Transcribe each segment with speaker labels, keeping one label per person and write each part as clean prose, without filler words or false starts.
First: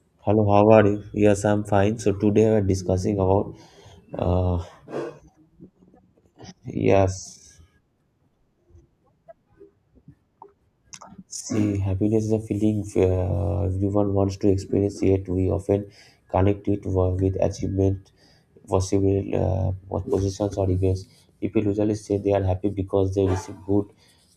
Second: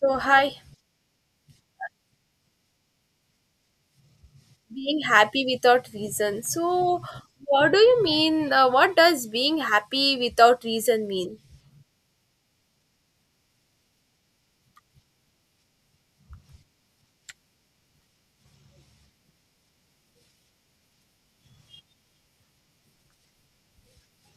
Speaker 1: So,
Speaker 2: Hello,
Speaker 1: hi,
Speaker 2: how are you? Yes, I'm fine. So today we're discussing about uh
Speaker 1: being happy without reason. So,
Speaker 2: yes.
Speaker 1: what do you mean? What does being happy without reason mean?
Speaker 2: See, happiness is a feeling everyone wants to experience, yet we often connect it with achievement, possible what positions, or events. People usually say they are happy because they receive good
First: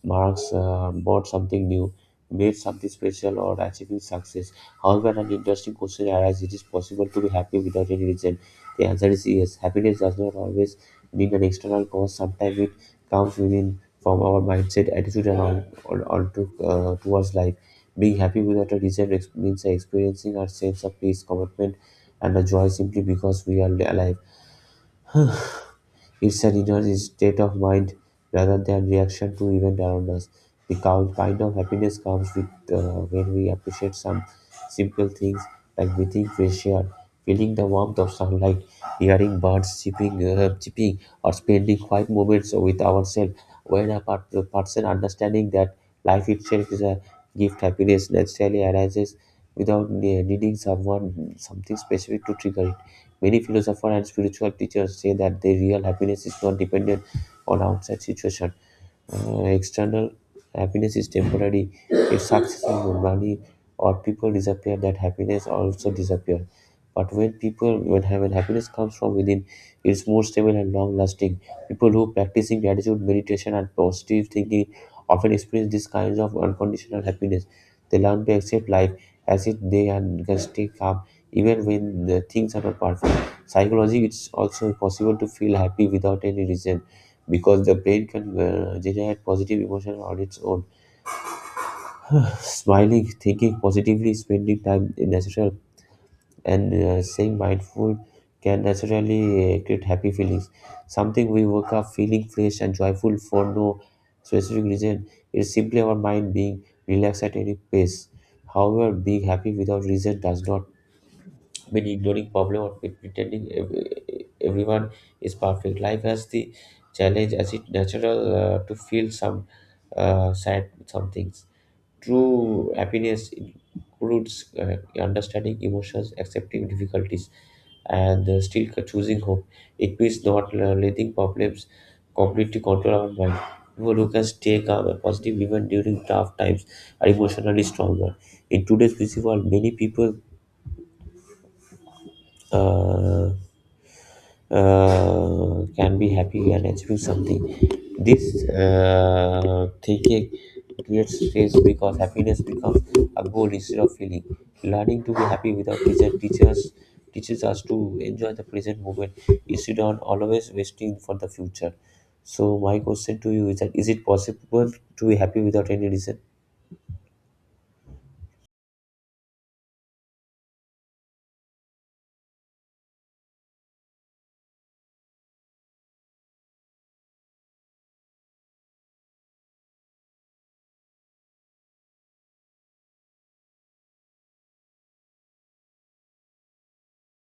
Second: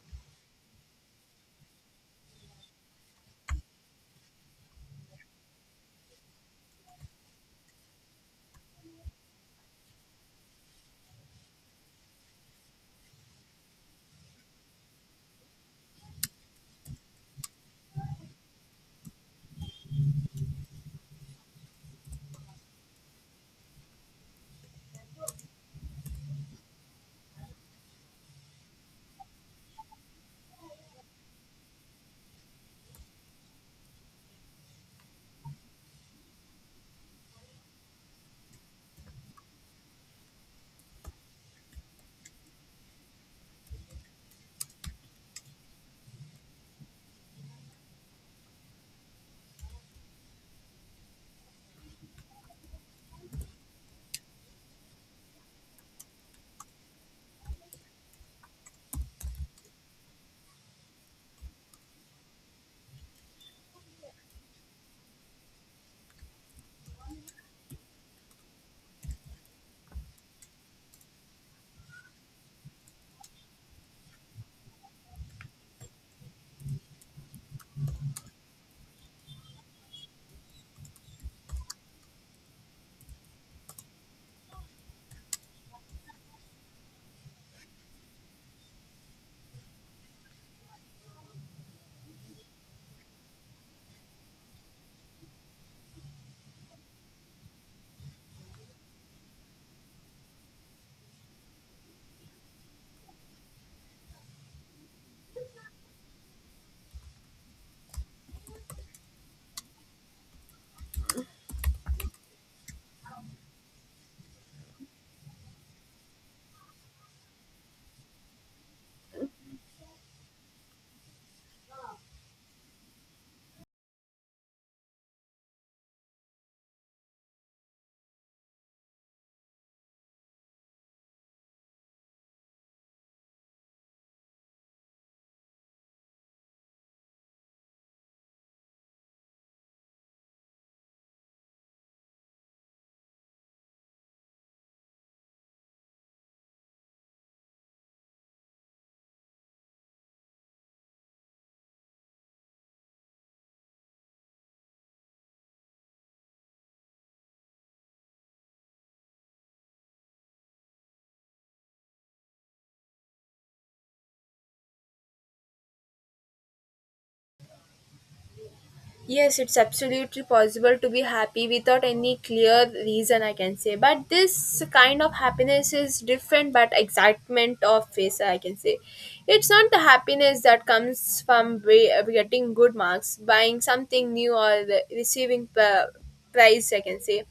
Speaker 2: marks, bought something new, made something special, or achieving success. However, an interesting question arises, it is possible to be happy without any reason? The answer is yes. Happiness does not always mean an external cause, sometimes it comes within from our mindset attitude and all towards life. Being happy without a reason means experiencing our sense of peace commitment and a joy simply because we are alive. It's an inner state of mind rather than reaction to events around us. The kind of happiness comes with, when we appreciate some simple things like breathing fresh air, feeling the warmth of sunlight, hearing birds chirping, chirping or spending quiet moments with ourselves. When a part, the person understanding that life itself is a gift, happiness naturally arises without needing someone something specific to trigger it. Many philosophers and spiritual teachers say that their real happiness is not dependent on outside situation. External happiness is temporary. If success and money or people disappear, that happiness also disappears. But when people, when, when happiness comes from within, it's more stable and long lasting. People who practicing gratitude, meditation, and positive thinking often experience these kinds of unconditional happiness. They learn to accept life as it they and can stay calm even when the things are not perfect. Psychologically, it's also possible to feel happy without any reason because the brain can generate positive emotion on its own. Smiling, thinking positively, spending time in natural, and staying mindful can naturally create happy feelings. Something we wake up feeling fresh and joyful for no specific reason. It's simply our mind being relaxed at any pace. However, being happy without reason does not been ignoring problem or been pretending everyone is perfect. Life has the challenge as it natural, to feel some sad some things. True happiness includes understanding emotions, accepting difficulties, and still choosing hope. It means not letting problems completely control our mind. People who can stay calm and positive even during tough times are emotionally stronger. In today's busy world, many people uh, can be happy and achieve something. This thinking creates stress because happiness becomes a goal instead of feeling. Learning to be happy without pressure teaches us to enjoy the present moment instead of always waiting for the future. So my question to you is that, is it possible to be happy without any reason?
Speaker 1: Yes, it's absolutely possible to be happy without any clear reason, I can say. But this kind of happiness is different, but excitement of face, I can say. It's not the happiness that comes from getting good marks, buying something new, or receiving prize, I can say.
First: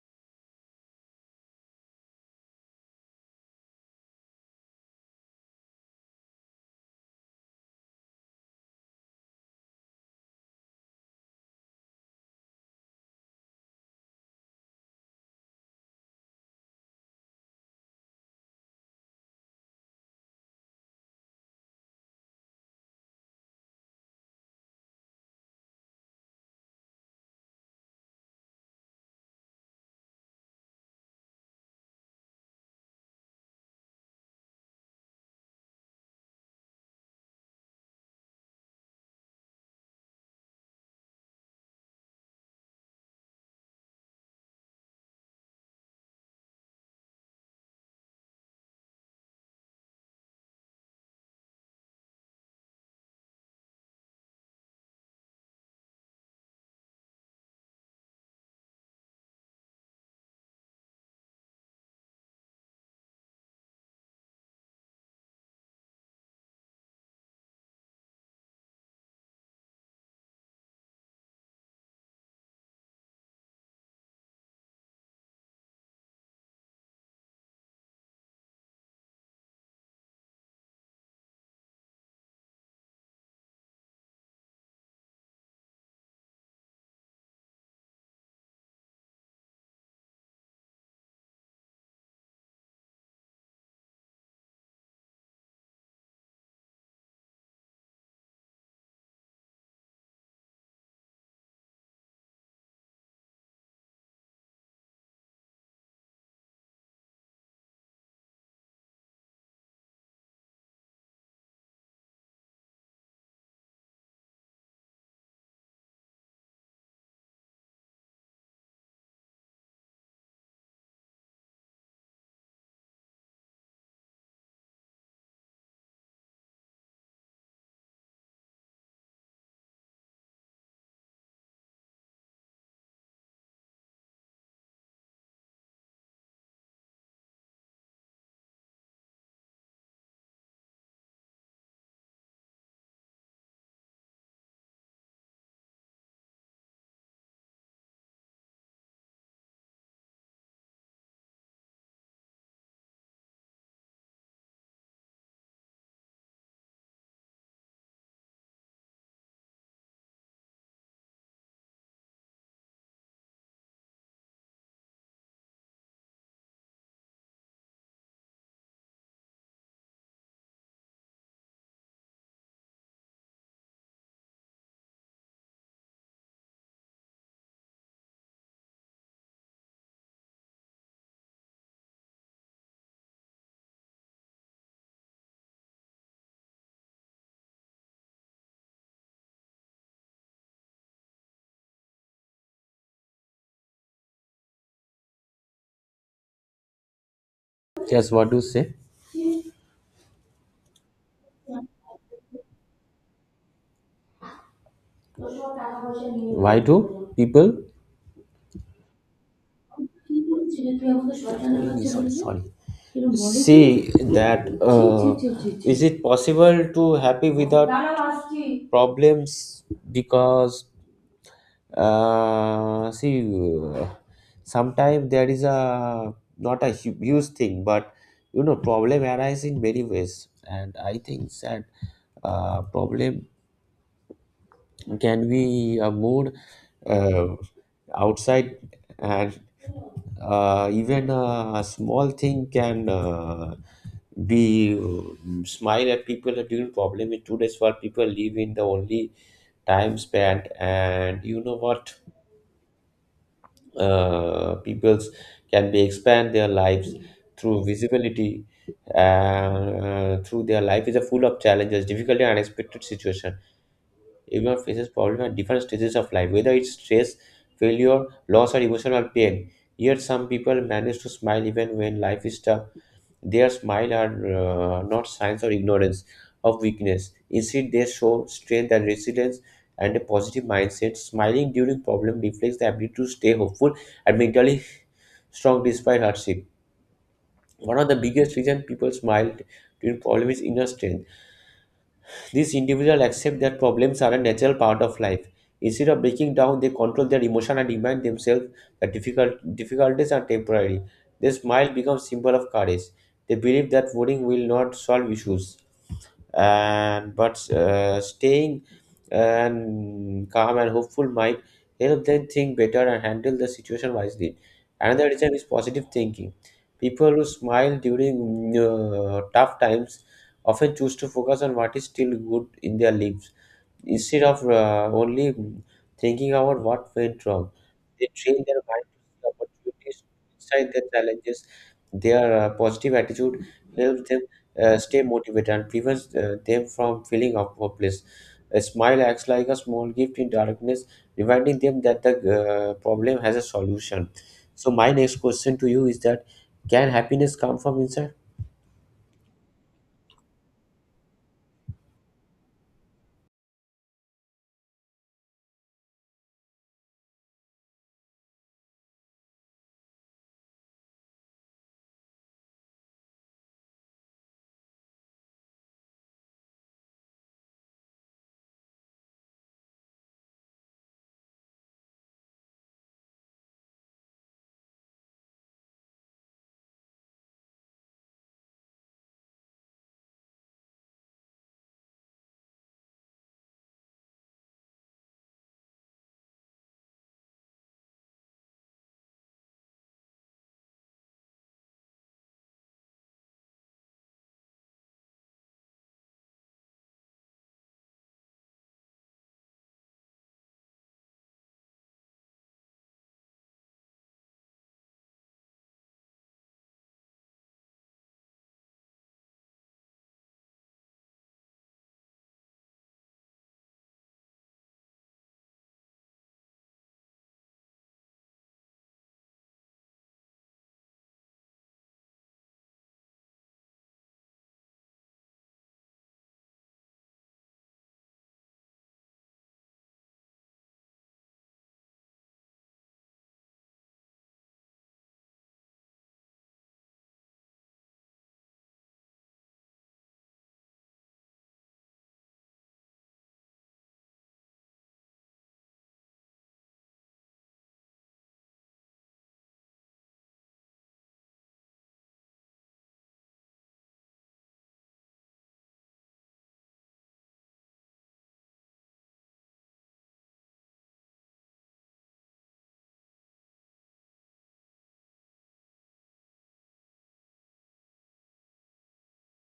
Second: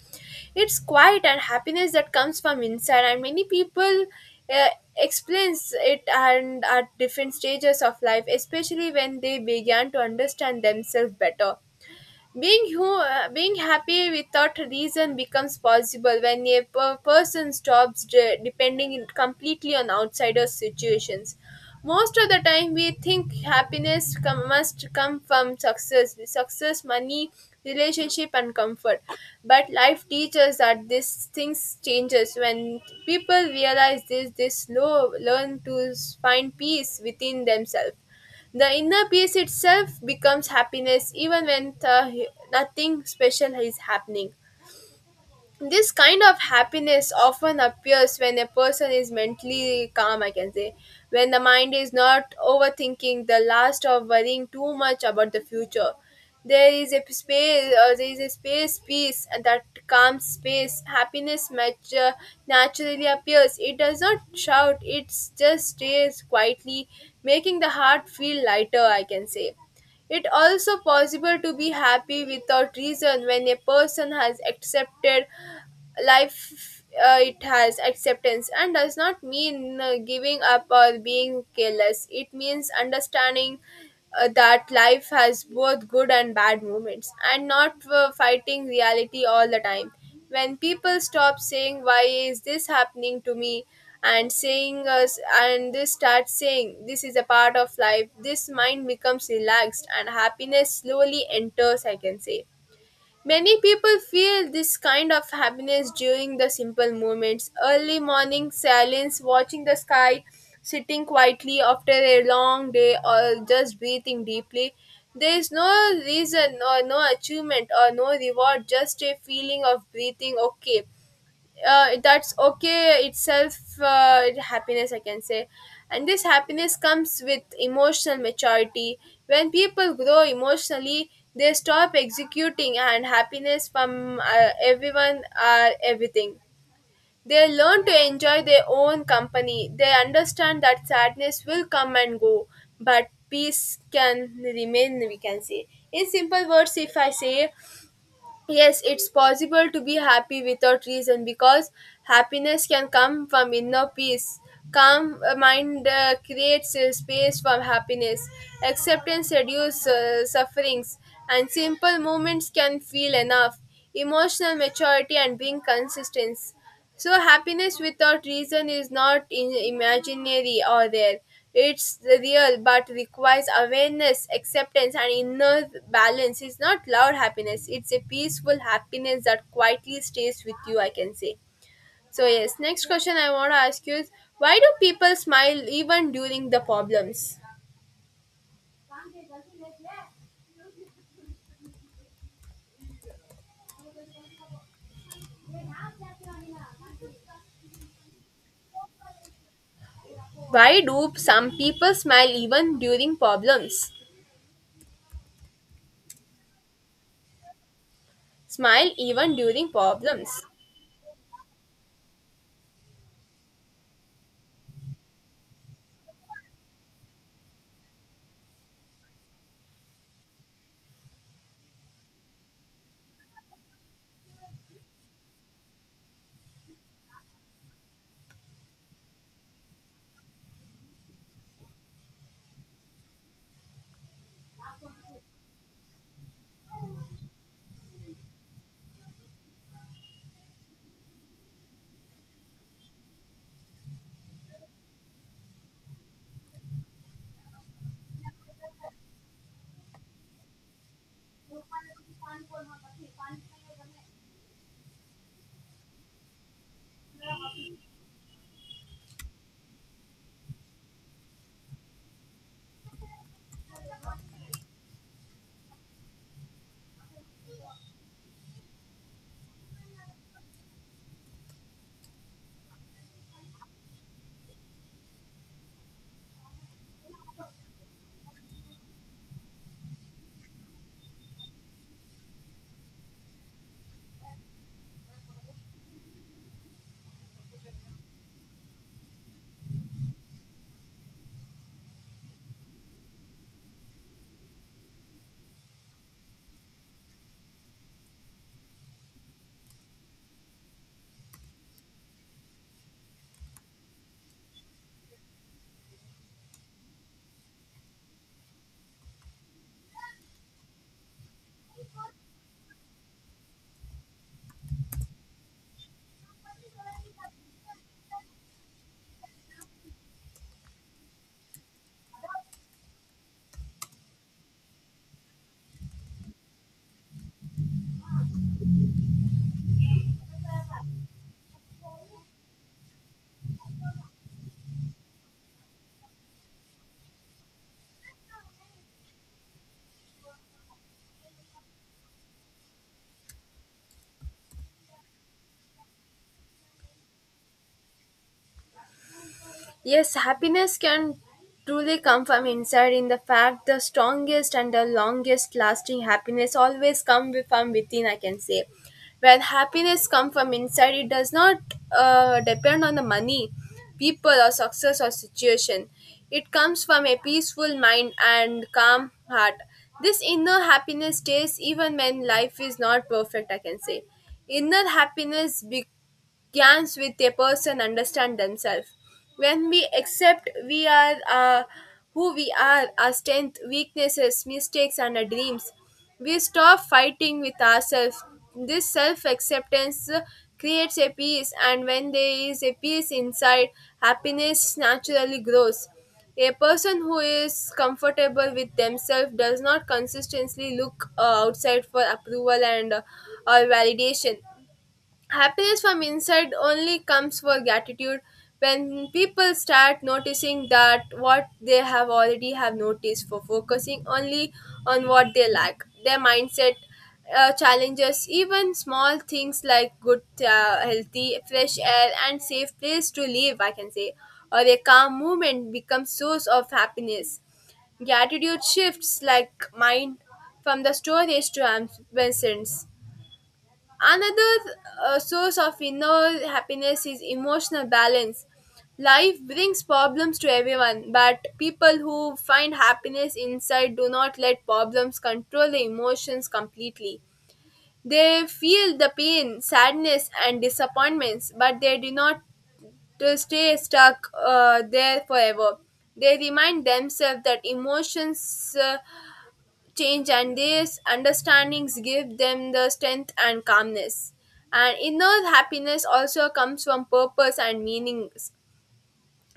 Speaker 1: It's quiet and happiness that comes from inside, and many people uh, explains it and at different stages of life, especially when they began to understand themselves better. Being happy without reason becomes possible when a person stops depending completely on outsider situations. Most of the time, we think happiness must come from success, money, relationship, and comfort. But life teaches that these things changes when people realize this. They slow learn to find peace within themselves. The inner peace itself becomes happiness even when nothing special is happening. This kind of happiness often appears when a person is mentally calm, I can say. When the mind is not overthinking the last of worrying too much about the future, there is a space there is a space peace, and that calm space happiness match, naturally appears. It does not shout, it just stays quietly, making the heart feel lighter, I can say. It also possible to be happy without reason when a person has accepted life, it has acceptance, and does not mean giving up or being careless. It means understanding that life has both good and bad moments, and not fighting reality all the time. When people stop saying why is this happening to me and saying us, and they start saying this is a part of life, this mind becomes relaxed and happiness slowly enters, I can say. Many people feel this kind of happiness during the simple moments. Early morning silence, watching the sky, sitting quietly after a long day, or just breathing deeply. There is no reason or no achievement or no reward, just a feeling of breathing okay, that's okay itself, happiness, I can say. And this happiness comes with emotional maturity. When people grow emotionally, they stop executing and happiness from everyone or everything. They learn to enjoy their own company. They understand that sadness will come and go, but peace can remain, we can say, in simple words, if I say. Yes, it's possible to be happy without reason because happiness can come from inner peace. Calm mind creates a space for happiness. Acceptance reduces sufferings, and simple moments can feel enough. Emotional maturity and being consistent. So happiness without reason is not in imaginary or there. It's real but requires awareness, acceptance and inner balance. It's not loud happiness. It's a peaceful happiness that quietly stays with you, I can say. So yes, next question I want to ask you is why do people smile even during the problems?
Speaker 2: Yes, what do you say?
Speaker 1: Why do some people smile even during problems?
Speaker 2: Why do people?
Speaker 1: Smile even during problems.
Speaker 2: Sorry, sorry. See that, is it possible to happy without problems? Because, see, uh, sometimes there is a not a huge thing but, you know, problem arise in many ways and I think that, problem can be a mood, uh, outside, and even a small thing can, be, smile at people are doing problem in today's world. People live in the only time span, and you know what? People's can be expand their lives through visibility. Through their life is a full of challenges, difficulty, and unexpected situation. Everyone faces problems at different stages of life, whether it's stress, failure, loss, or emotional pain. Yet some people manage to smile even when life is tough. Their smile are, not signs of ignorance, of weakness. Instead, they show strength and resilience and a positive mindset. Smiling during problem reflects the ability to stay hopeful and mentally strong despite hardship. One of the biggest reasons people smile during problem is inner strength. These individuals accept that problems are a natural part of life. Instead of breaking down, they control their emotion and remind themselves that difficulties are temporary. Their smile becomes symbol of courage. They believe that worrying will not solve issues and but, staying and calm and hopeful might help them think better and handle the situation wisely. Another reason is positive thinking. People who smile during tough times often choose to focus on what is still good in their lives instead of, only thinking about what went wrong, they train their mind to see opportunities inside their challenges. Their positive attitude helps them stay motivated and prevents, them from feeling out of hopeless. A smile acts like a small gift in darkness, reminding them that the, problem has a solution. So, my next question to you is that, can happiness come from inside?
Speaker 1: Yes, happiness can truly come from inside. In the fact the strongest and the longest lasting happiness always come from within, I can say. When happiness comes from inside, it does not depend on the money, people, or success or situation. It comes from a peaceful mind and calm heart. This inner happiness stays even when life is not perfect, I can say. Inner happiness be. Gains with a person understand themselves. When we accept we are who we are, our strength, weaknesses, mistakes, and our dreams, we stop fighting with ourselves. This self acceptance creates a peace, and when there is a peace inside, happiness naturally grows. A person who is comfortable with themselves does not consistently look outside for approval and, or validation. Happiness from inside only comes for gratitude. When people start noticing that what they have already have noticed for focusing only on what they lack, their mindset challenges even small things like good, healthy fresh air and safe place to live, I can say, or a calm movement becomes source of happiness. Gratitude shifts like mind from the storage to absence. Another source of inner happiness is emotional balance. Life brings problems to everyone, but people who find happiness inside do not let problems control their emotions completely. They feel the pain, sadness, and disappointments, but they do not stay stuck there forever. They remind themselves that emotions change, and these understandings give them the strength and calmness. And inner happiness also comes from purpose and meanings.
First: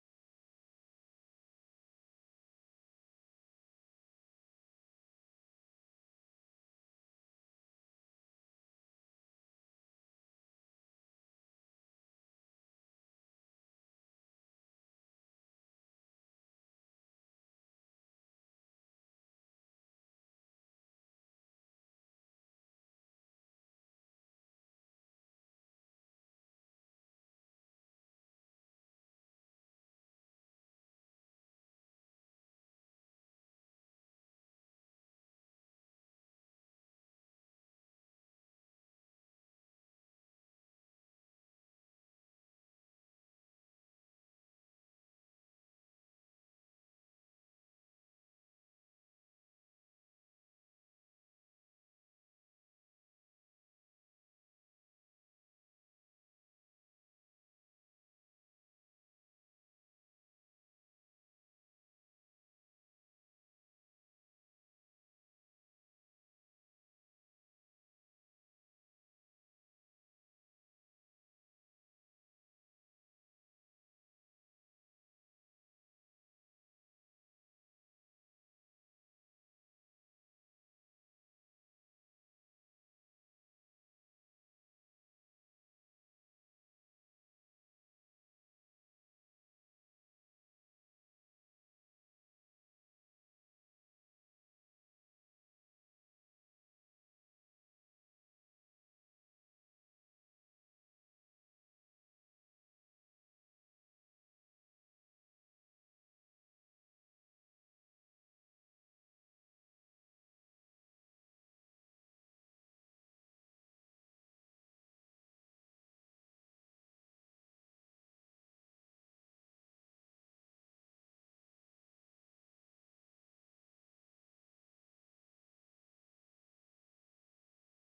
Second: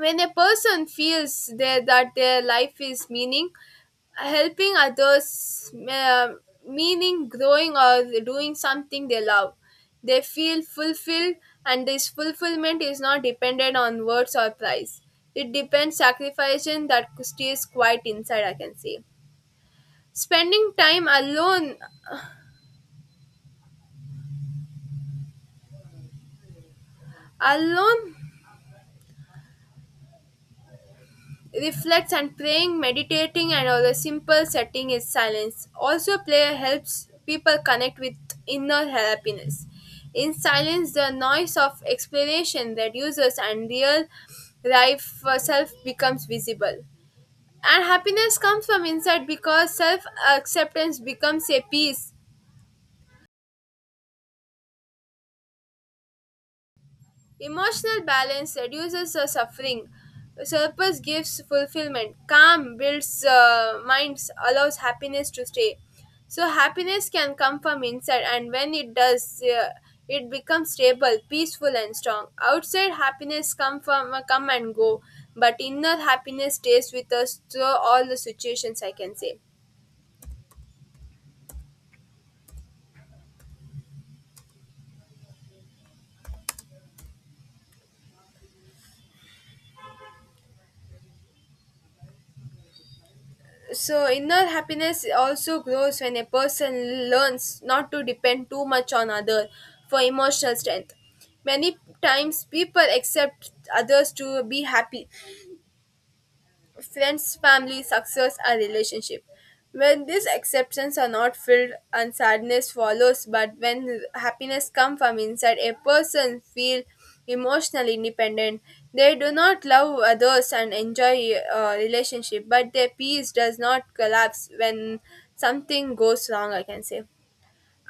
Speaker 1: When a person feels there that their life is meaning, helping others, meaning growing or doing something they love, they feel fulfilled. And this fulfillment is not dependent on words or price, it depends sacrificing that stays quite inside, I can say. Spending time alone reflects and praying, meditating, and all a simple setting is silence. Also, prayer helps people connect with inner happiness. In silence, the noise of exploration reduces and real life self becomes visible. And happiness comes from inside because self acceptance becomes a peace. Emotional balance reduces the suffering. Surplus gives fulfillment. Calm builds minds, allows happiness to stay. So, happiness can come from inside, and when it does, it becomes stable, peaceful, and strong. Outside happiness come from come and go, but inner happiness stays with us through all the situations, I can say. So inner happiness also grows when a person learns not to depend too much on others for emotional strength. Many times people accept others to be happy, friends, family, success, or relationship. When these exceptions are not filled and sadness follows, but when happiness comes from inside, a person feel emotionally independent. They do not love others and enjoy relationship, but their peace does not collapse when something goes wrong, I can say.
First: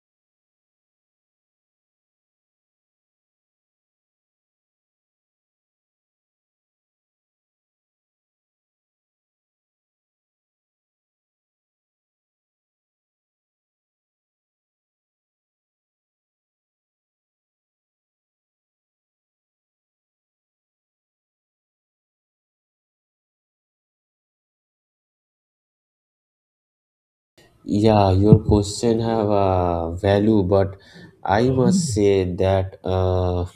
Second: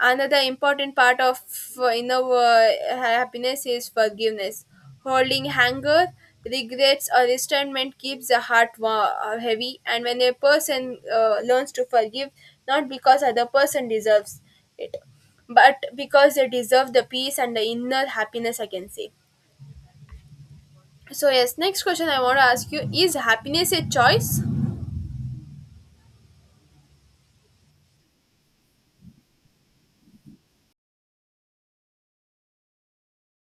Speaker 1: Another important part of inner happiness is forgiveness. Holding anger, regrets, or resentment keeps the heart heavy, and when a person learns to forgive, not because other person deserves it, but because they deserve the peace and the inner happiness, I can say. So, yes, next question I want to ask you is happiness a choice?
Speaker 2: Yeah, your question have a value, but I must say that,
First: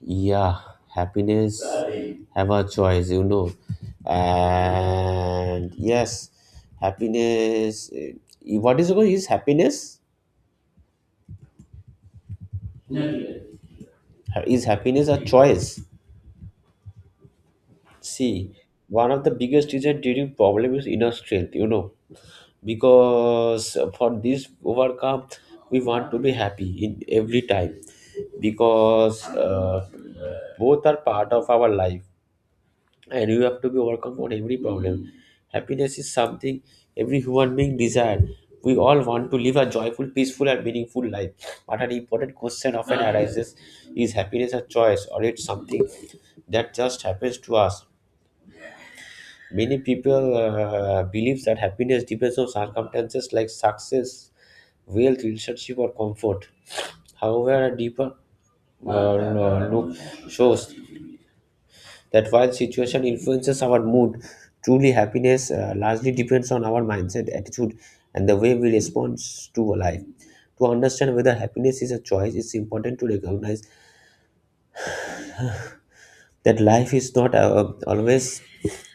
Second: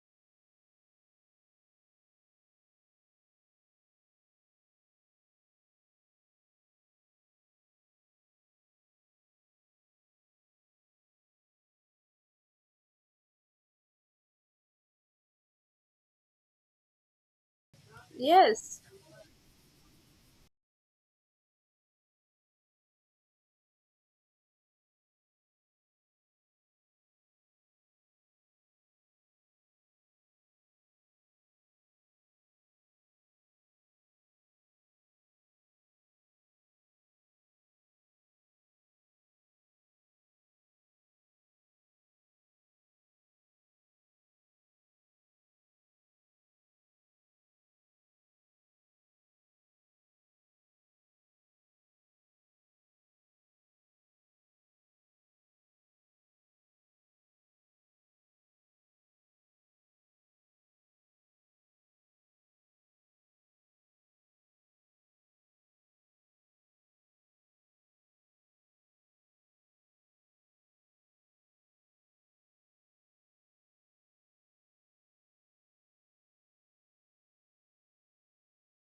Speaker 2: yeah, happiness have a choice, you know, and yes, happiness. Eh, what is it called? Is happiness? Is happiness a choice? See,
Speaker 1: Yes.
Speaker 2: one of the biggest is a dating problem is inner strength, you know, because for this overcome, we want to be happy in every time because, both are part of our life. And you have to be overcome on every problem. Happiness is something every human being desire. We all want to live a joyful, peaceful, and meaningful life. But an important question often arises, is happiness a choice or it's something that just happens to us? Many people believe that happiness depends on circumstances like success, wealth, relationship, or comfort. However, a deeper, look shows that while situation influences our mood, truly happiness largely depends on our mindset, attitude, and the way we respond to life. To understand whether happiness is a choice, it's important to recognize that life is not, always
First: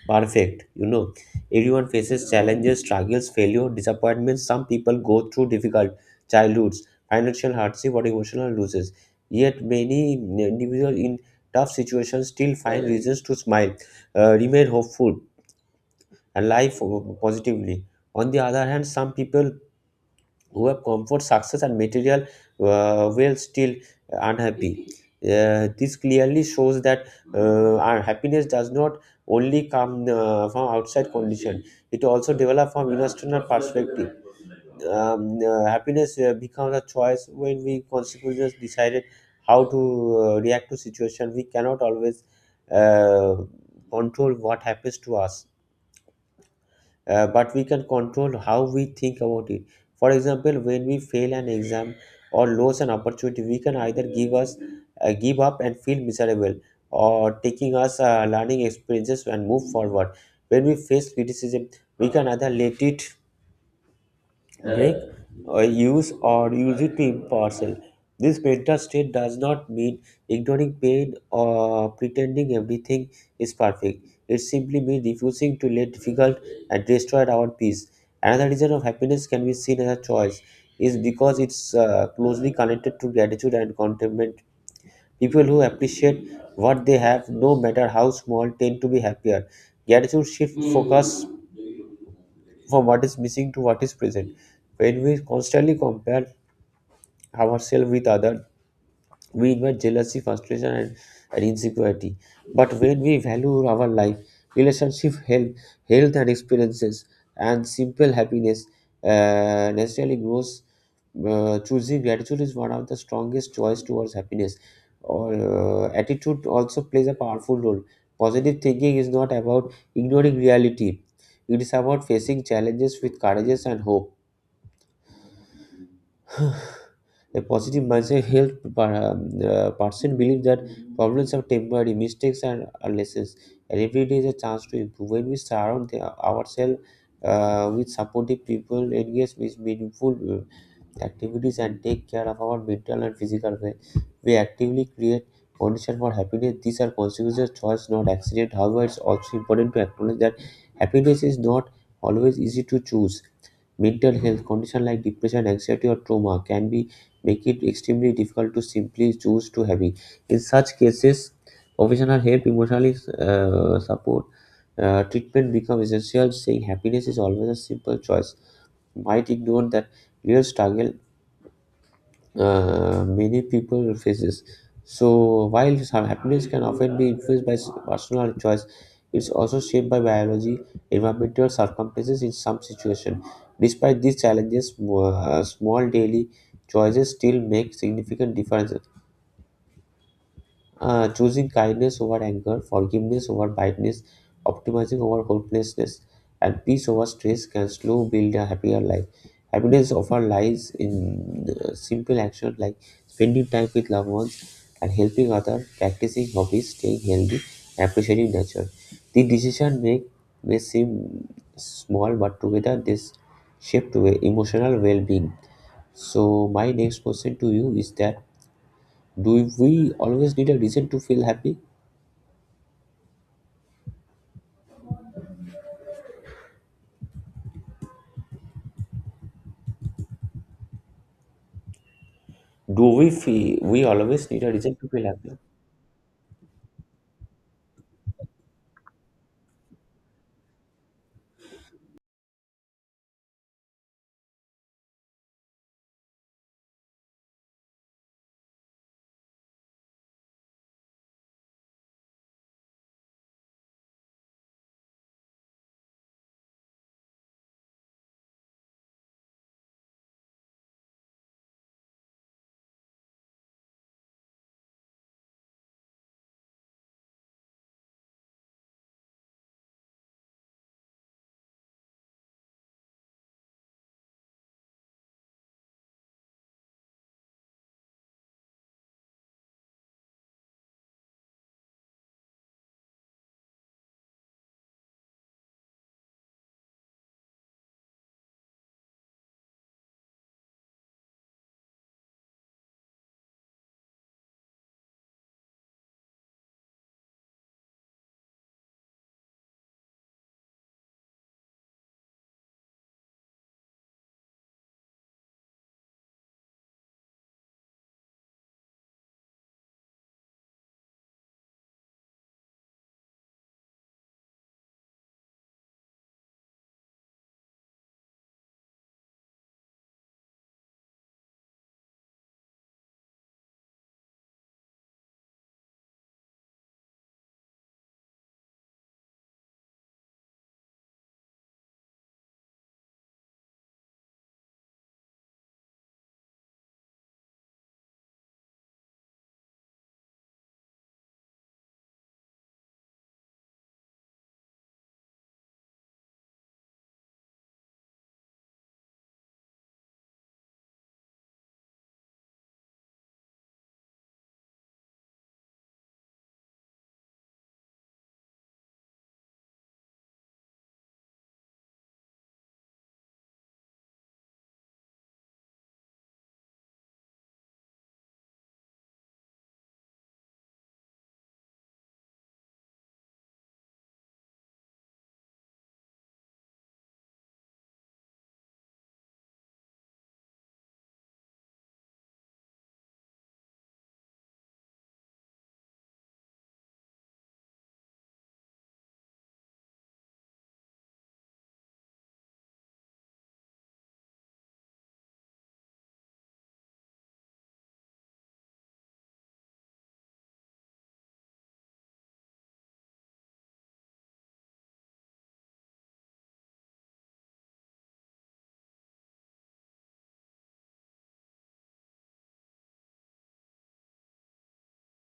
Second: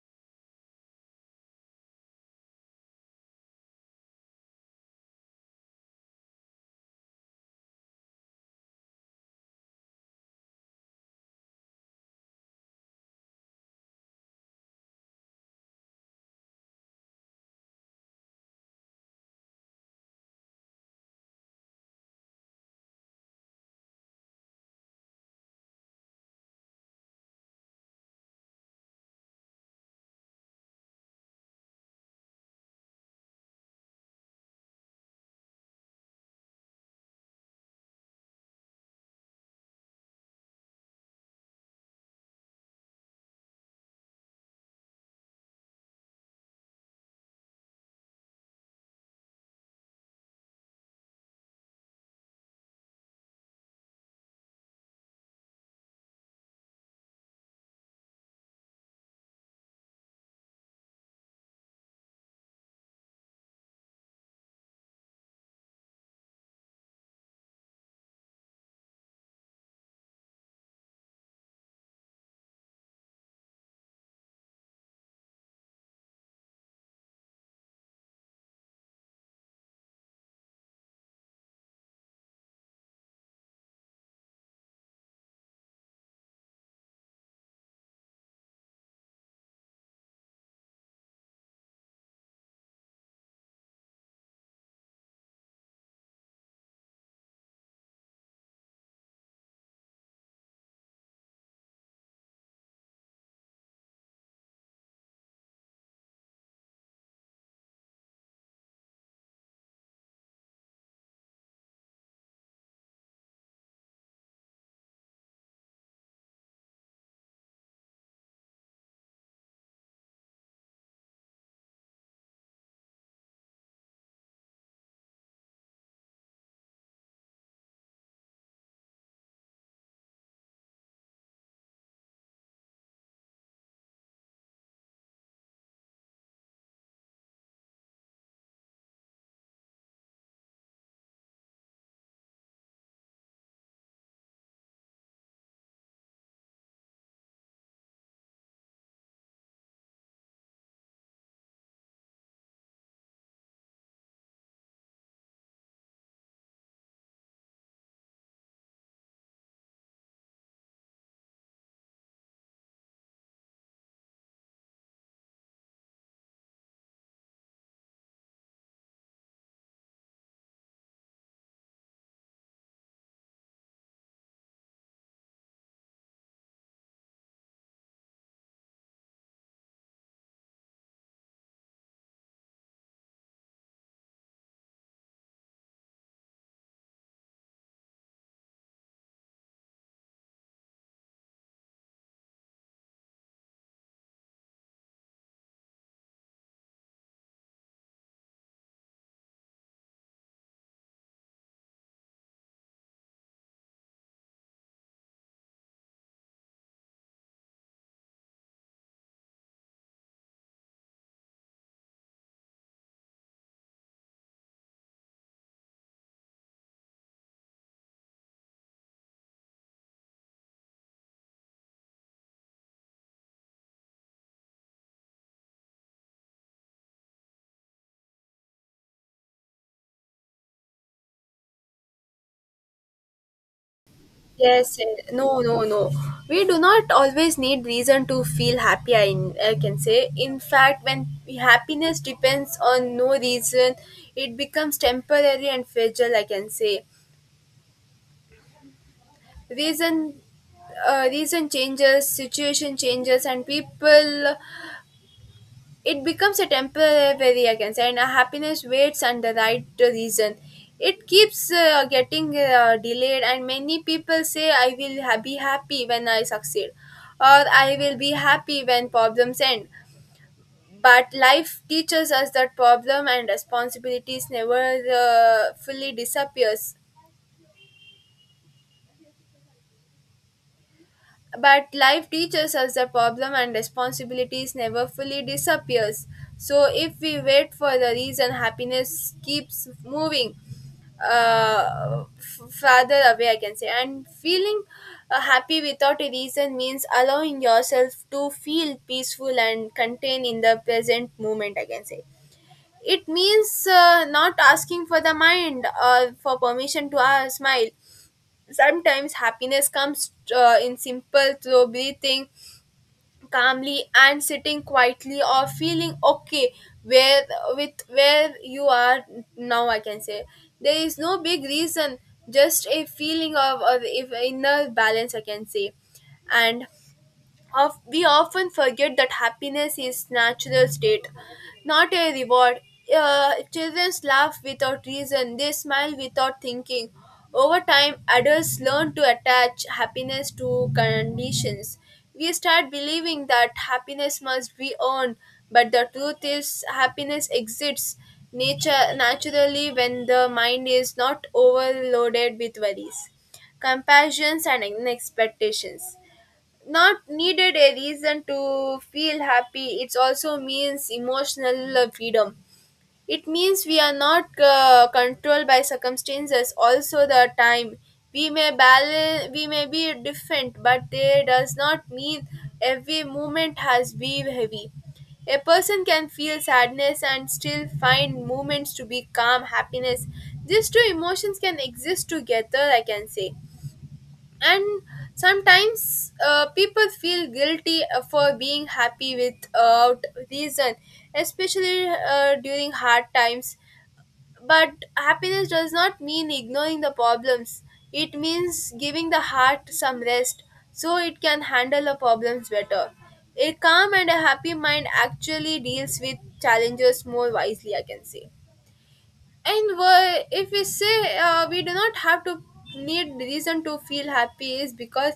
Speaker 2: perfect. You know, everyone faces challenges, struggles, failure, disappointments. Some people go through difficult childhoods, financial hardship, or emotional losses. Yet, many individuals in tough situations still find reasons to smile, remain hopeful, and life positively. On the other hand, some people who have comfort, success, and material well still unhappy. This clearly shows that, our happiness does not only come, from outside condition; it also develops from internal perspective. Happiness becomes a choice when we consequently decided how to, react to situation. We cannot always, uh, control what happens to us, but we can control how we think about it. For example, when we fail an exam or lose an opportunity, we can either give us, give up and feel miserable, or taking us, learning experiences and move forward. When we face criticism, we can either let it make, use or use it to impartial. This mental state does not mean ignoring pain or pretending everything is perfect. It simply means refusing to let difficult and destroy our peace. Another reason of happiness can be seen as a choice is because it's, closely connected to gratitude and contentment. People who appreciate what they have, no matter how small, tend to be happier. Gratitude shifts focus from what is missing to what is present. When we constantly compare ourselves with others, we invite jealousy, frustration, and insecurity. But when we value our life, relationship, health and experiences, and simple happiness, naturally grows. Choosing gratitude is one of the strongest choice towards happiness. Or, attitude also plays a powerful role. Positive thinking is not about ignoring reality. It is about facing challenges with courage and hope. A positive mindset helps person believe that problems are temporary, mistakes are lessons, and every day is a chance to improve. When we surround ourselves, with supportive people, engage with meaningful, activities, and take care of our mental and physical well, we actively create conditions for happiness. These are consequences, choice, not accident. However, it's also important to acknowledge that happiness is not always easy to choose. Mental health condition like depression anxiety or trauma can be make it extremely difficult to simply choose to have it. In such cases, professional help emotional, support, treatment become essential. Saying happiness is always a simple choice might ignore that real struggle, many people faces. So while some happiness can often be influenced by personal choice, it's also shaped by biology, environmental circumstances in some situation. Despite these challenges, small daily choices still make significant differences, choosing kindness over anger, forgiveness over bitterness, optimizing over hopelessness, and peace over stress can slow build a happier life. Happiness often lies in, simple action like spending time with loved ones and helping others, practicing hobbies, staying healthy, and appreciating nature. The decision make may seem small, but together this shape to a emotional well-being. So my next question to you is that, do we always need a reason to feel happy? Do we feel we always need a reason
Speaker 1: Yes,
Speaker 2: to feel
Speaker 1: and
Speaker 2: happy?
Speaker 1: no, no, no. We do not always need reason to feel happy. I can say. In fact, when happiness depends on no reason, it becomes temporary and fragile, I can say. Reason, reason changes, situation changes, and people. It becomes a temporary, I can say, and a happiness waits and the right reason. It keeps getting delayed, and many people say, I will be happy when I succeed, or I will be happy when problems end. But life teaches us that problem and responsibilities never fully disappears, but life teaches us the problem and responsibilities never fully disappears. So if we wait for the reason happiness keeps moving farther away, I can say. And feeling happy without a reason means allowing yourself to feel peaceful and contained in the present moment, I can say. It means not asking for the mind or for permission to smile. Sometimes happiness comes in simple through breathing calmly and sitting quietly or feeling okay where with where you are now, I can say. There is no big reason, just a feeling of if inner balance, I can say. And of we often forget that happiness is natural state, not a reward. Children laugh without reason, they smile without thinking. Over time adults learn to attach happiness to conditions. We start believing that happiness must be earned, but the truth is happiness exists nature naturally when the mind is not overloaded with worries, compassions and expectations. Not needed a reason to feel happy. It also means emotional freedom. It means we are not controlled by circumstances also the time. We may balance, we may be different, but they does not mean every moment has been heavy. A person can feel sadness and still find moments to be calm happiness, these two emotions can exist together, I can say. And sometimes people feel guilty for being happy without reason, especially during hard times. But happiness does not mean ignoring the problems, it means giving the heart some rest, so it can handle the problems better. A calm and a happy mind actually deals with challenges more wisely, I can say. And if we say we do not have to need reason to feel happy is because.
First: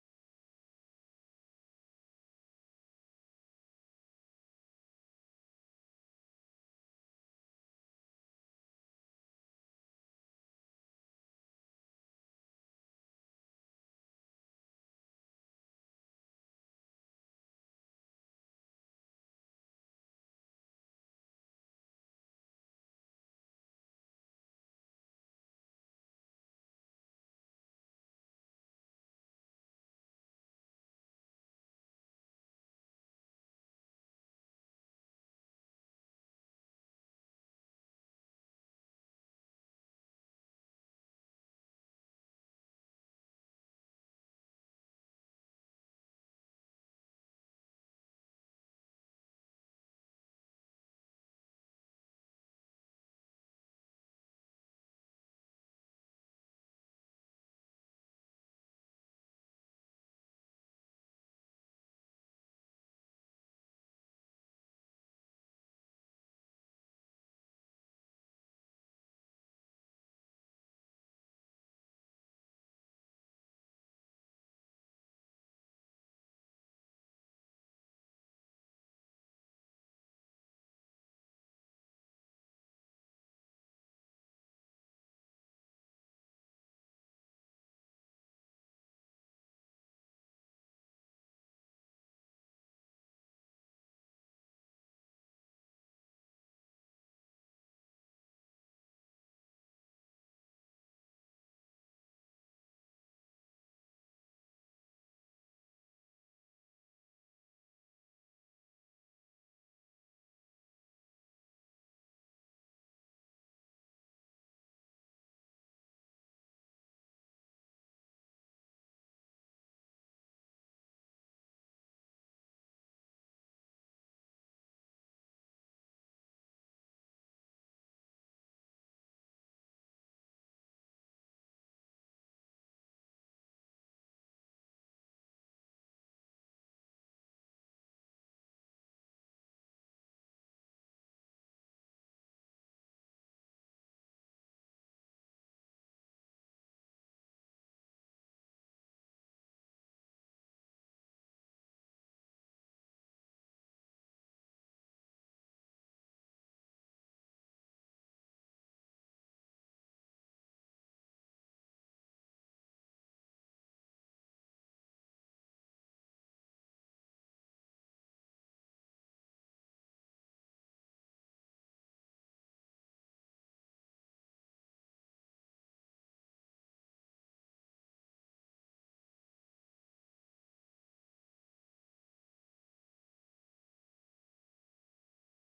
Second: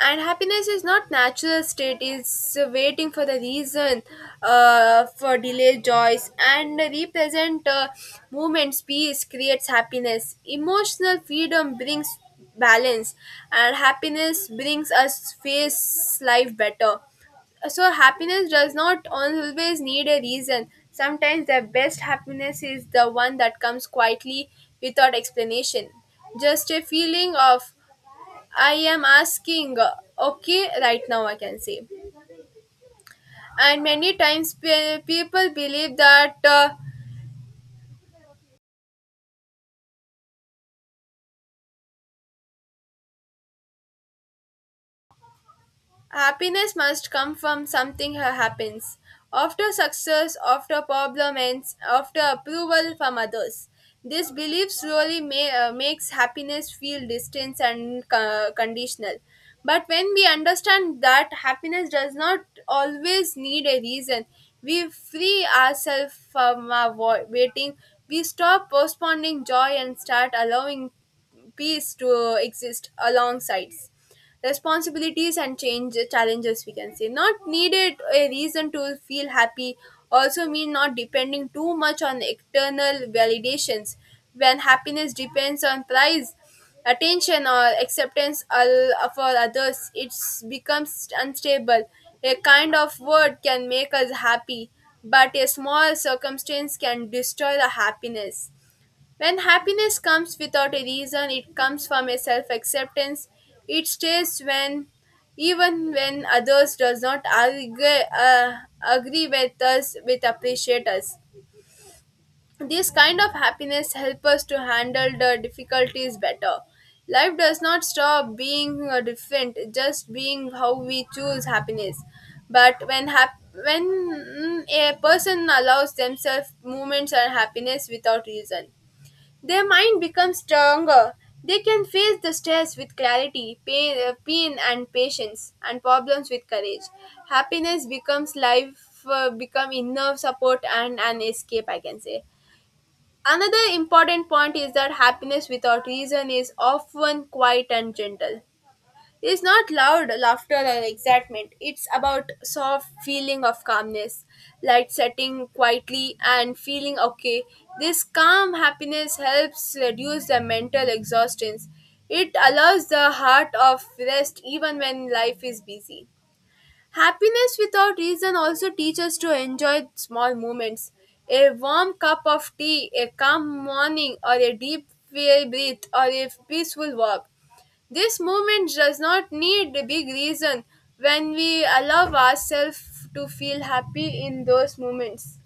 Speaker 1: And happiness is not natural state, it's waiting for the reason, for delayed joys and represent movements. Peace creates happiness, emotional freedom brings balance, and happiness brings us face life better. So happiness does not always need a reason, sometimes The best happiness is the one that comes quietly without explanation, just a feeling of I am asking, okay, right now I can say. And many times people believe that. Happiness must come from something happens. After success, after problem ends, after approval from others. This belief slowly makes happiness feel distant and conditional. But when we understand that happiness does not always need a reason, we free ourselves from our waiting. We stop postponing joy and start allowing peace to exist alongside responsibilities and change challenges, we can say. Not needed a reason to feel happy also mean not depending too much on external validations. When happiness depends on price, attention or acceptance for others, it becomes unstable. A kind of word can make us happy, but a small circumstance can destroy the happiness. When happiness comes without a reason, it comes from a self-acceptance. It stays when, even when others does not agree, agree with us, with appreciate us. This kind of happiness help us to handle the difficulties better. Life does not stop being different, just being how we choose happiness. But when hap- when a person allows themselves moments of happiness without reason, their mind becomes stronger. They can face the stress with clarity, pain and patience, and problems with courage. Happiness becomes life, become inner support and an escape, I can say. Another important point is that happiness without reason is often quiet and gentle. It's not loud laughter or excitement. It's about soft feeling of calmness, like setting quietly and feeling okay. This calm happiness helps reduce the mental exhaustion. It allows the heart of rest even when life is busy. Happiness without reason also teaches us to enjoy small moments. A warm cup of tea, a calm morning, or a deep breath, or a peaceful walk. This moment does not need a big reason. When we allow ourselves to feel happy in those moments,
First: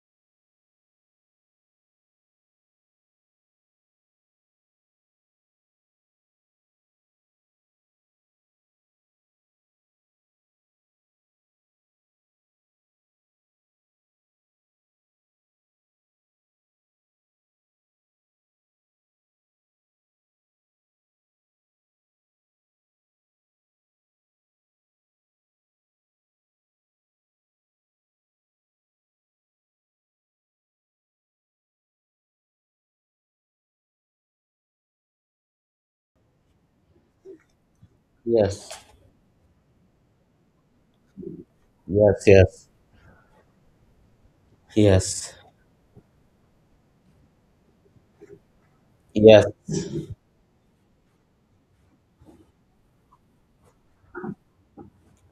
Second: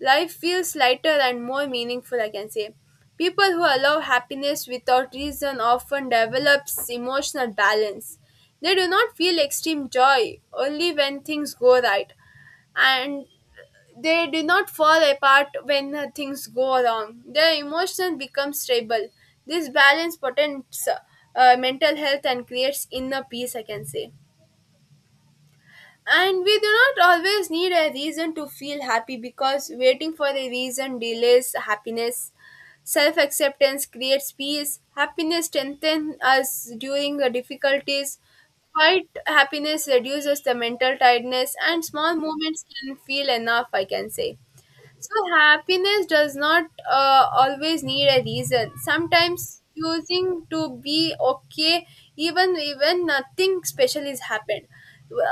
Speaker 1: life feels lighter and more meaningful, I can say. People who allow happiness without reason often develops emotional balance. They do not feel extreme joy only when things go right, and they do not fall apart when things go wrong. Their emotion becomes stable. This balance protects mental health and creates inner peace, I can say. And we do not always need a reason to feel happy, because waiting for a reason delays happiness. Self acceptance creates peace. Happiness strengthens us during the difficulties.
Speaker 2: Yes,
Speaker 1: Quiet happiness reduces the mental tiredness, and small
Speaker 2: yes,
Speaker 1: moments
Speaker 2: yes,
Speaker 1: can feel enough, I can say. So
Speaker 2: yes,
Speaker 1: happiness does not always need a reason.
Speaker 2: yes,
Speaker 1: Sometimes choosing to be okay even when nothing special is happened.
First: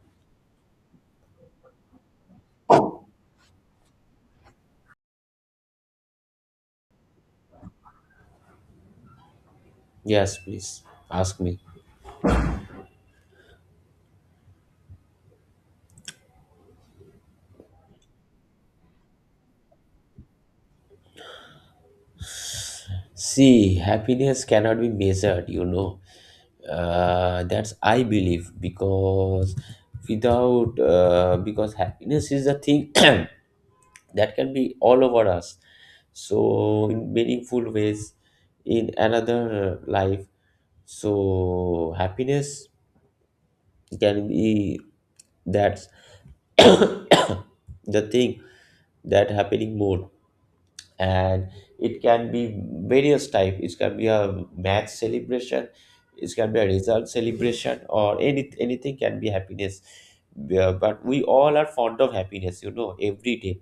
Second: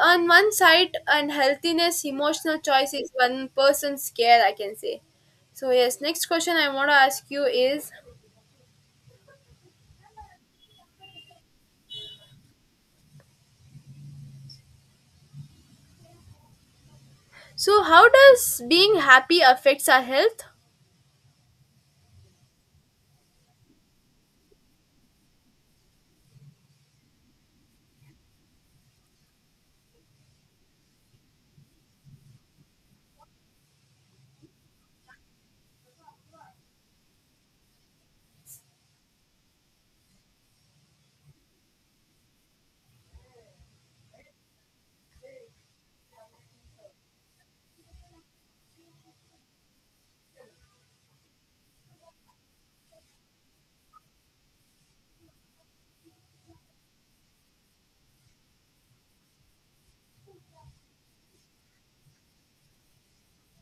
Speaker 1: On one side, unhealthiness, emotional choice is one person's care, I can say. So yes, next question I want to ask you is,
Speaker 2: yes, please ask me.
Speaker 1: so how does being happy affects our health?
Speaker 2: See, happiness cannot be measured, you know. That's I believe because without because happiness is a thing that can be all over us. So in meaningful ways in another life. So happiness can be that the thing that happening more, and it can be various type. It can be a match celebration, it can be a result celebration, or anything can be happiness. Yeah, but we all are fond of happiness, you know. Every day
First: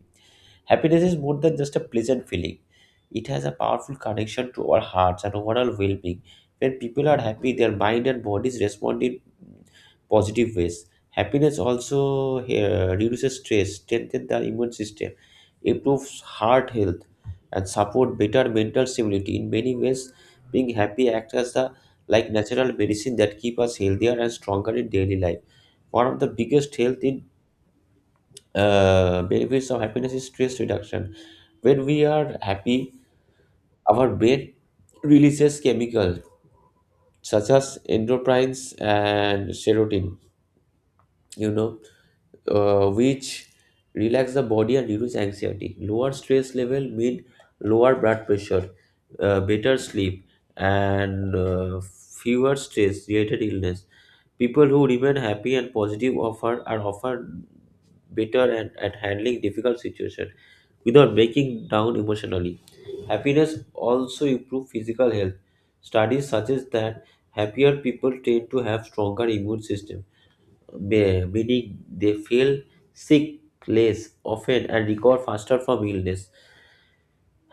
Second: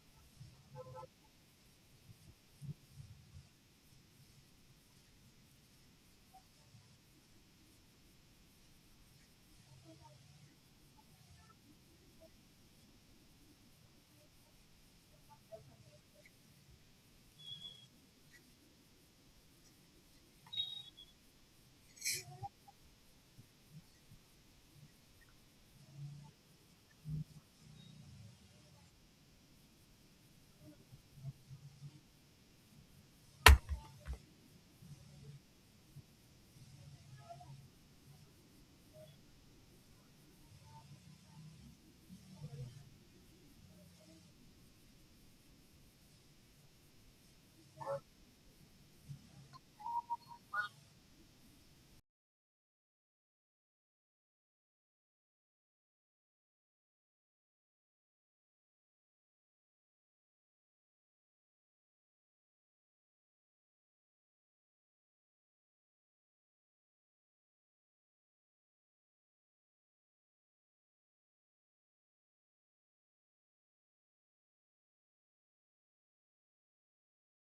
Speaker 2: happiness is more than just a pleasant feeling. It has a powerful connection to our hearts and overall well-being. When people are happy, their mind and bodies respond in positive ways. Happiness also reduces stress, strengthens the immune system, improves heart health, and support better mental stability. In many ways, being happy acts as the like natural medicine that keep us healthier and stronger in daily life. One of the biggest benefits of happiness is stress reduction. When we are happy, our brain releases chemicals such as endorphins and serotonin. You know, which relax the body and reduce anxiety. Lower stress level mean lower blood pressure, better sleep, and fewer stress-related illness. People who remain happy and positive offer are often better and at handling difficult situation without breaking down emotionally. Happiness also improve physical health. Studies suggest that happier people tend to have stronger immune system, meaning they feel sick less often and recover faster from illness.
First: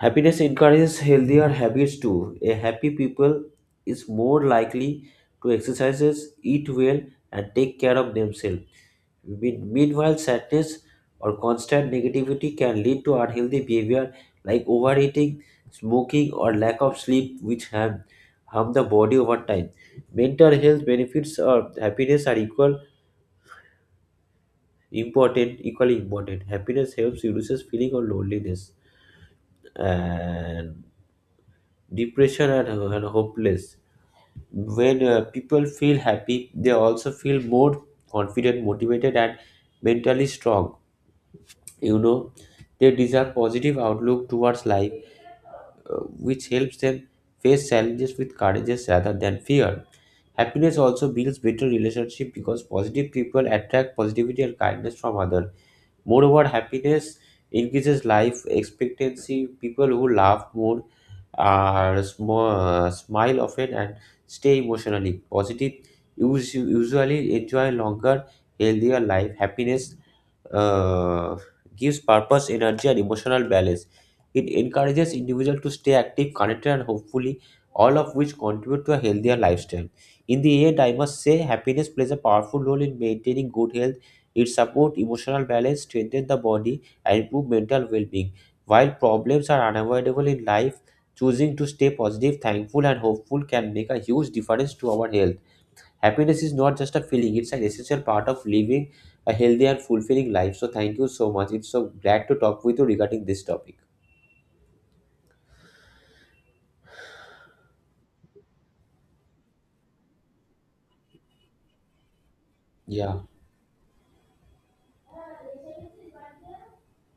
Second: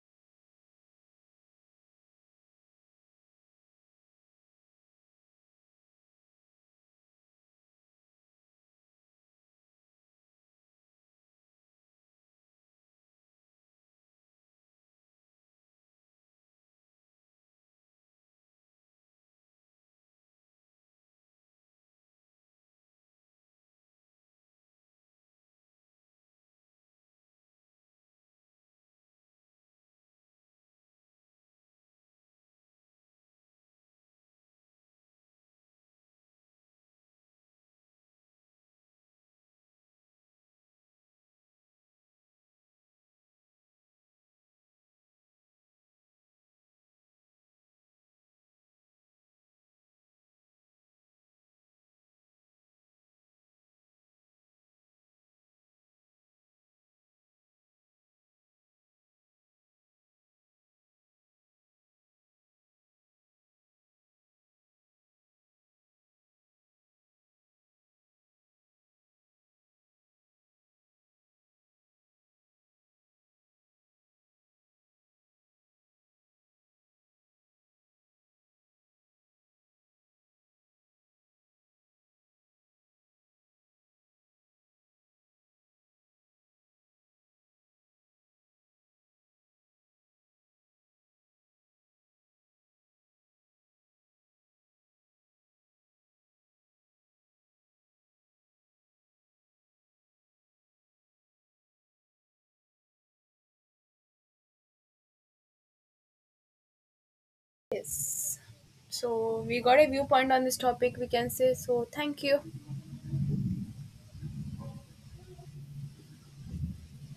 Speaker 2: Happiness encourages healthier habits too. A happy people is more likely to exercise, eat well, and take care of themselves. Meanwhile, sadness or constant negativity can lead to unhealthy behavior like overeating, smoking, or lack of sleep, which harm the body over time. Mental health benefits or happiness are equal important, equally important. Happiness helps reduces feeling of loneliness and depression, and hopeless when people feel happy. They also feel more confident, motivated, and mentally strong, you know. They deserve positive outlook towards life, uh, which helps them face challenges with courage rather than fear. Happiness also builds better relationship because positive people attract positivity and kindness from others. Moreover, happiness increases life expectancy. People who laugh more, are smile often, and stay emotionally positive. Usually enjoy longer, healthier life. Happiness uh, gives purpose, energy, and emotional balance. It encourages individuals to stay active, connected, and hopefully, all of which contribute to a healthier lifestyle. In the end, I must say, happiness plays a powerful role in maintaining good health. It supports emotional balance, strengthens the body, and improves mental well-being. While problems are unavoidable in life, choosing to stay positive, thankful, and hopeful can make a huge difference to our health. Happiness is not just a feeling, it's an essential part of living a healthy and fulfilling life. So, thank you so much. It's so glad to talk with you regarding this topic.
Speaker 1: Yes. So we got a viewpoint on this topic, we can say. So thank you.
Speaker 2: Yeah.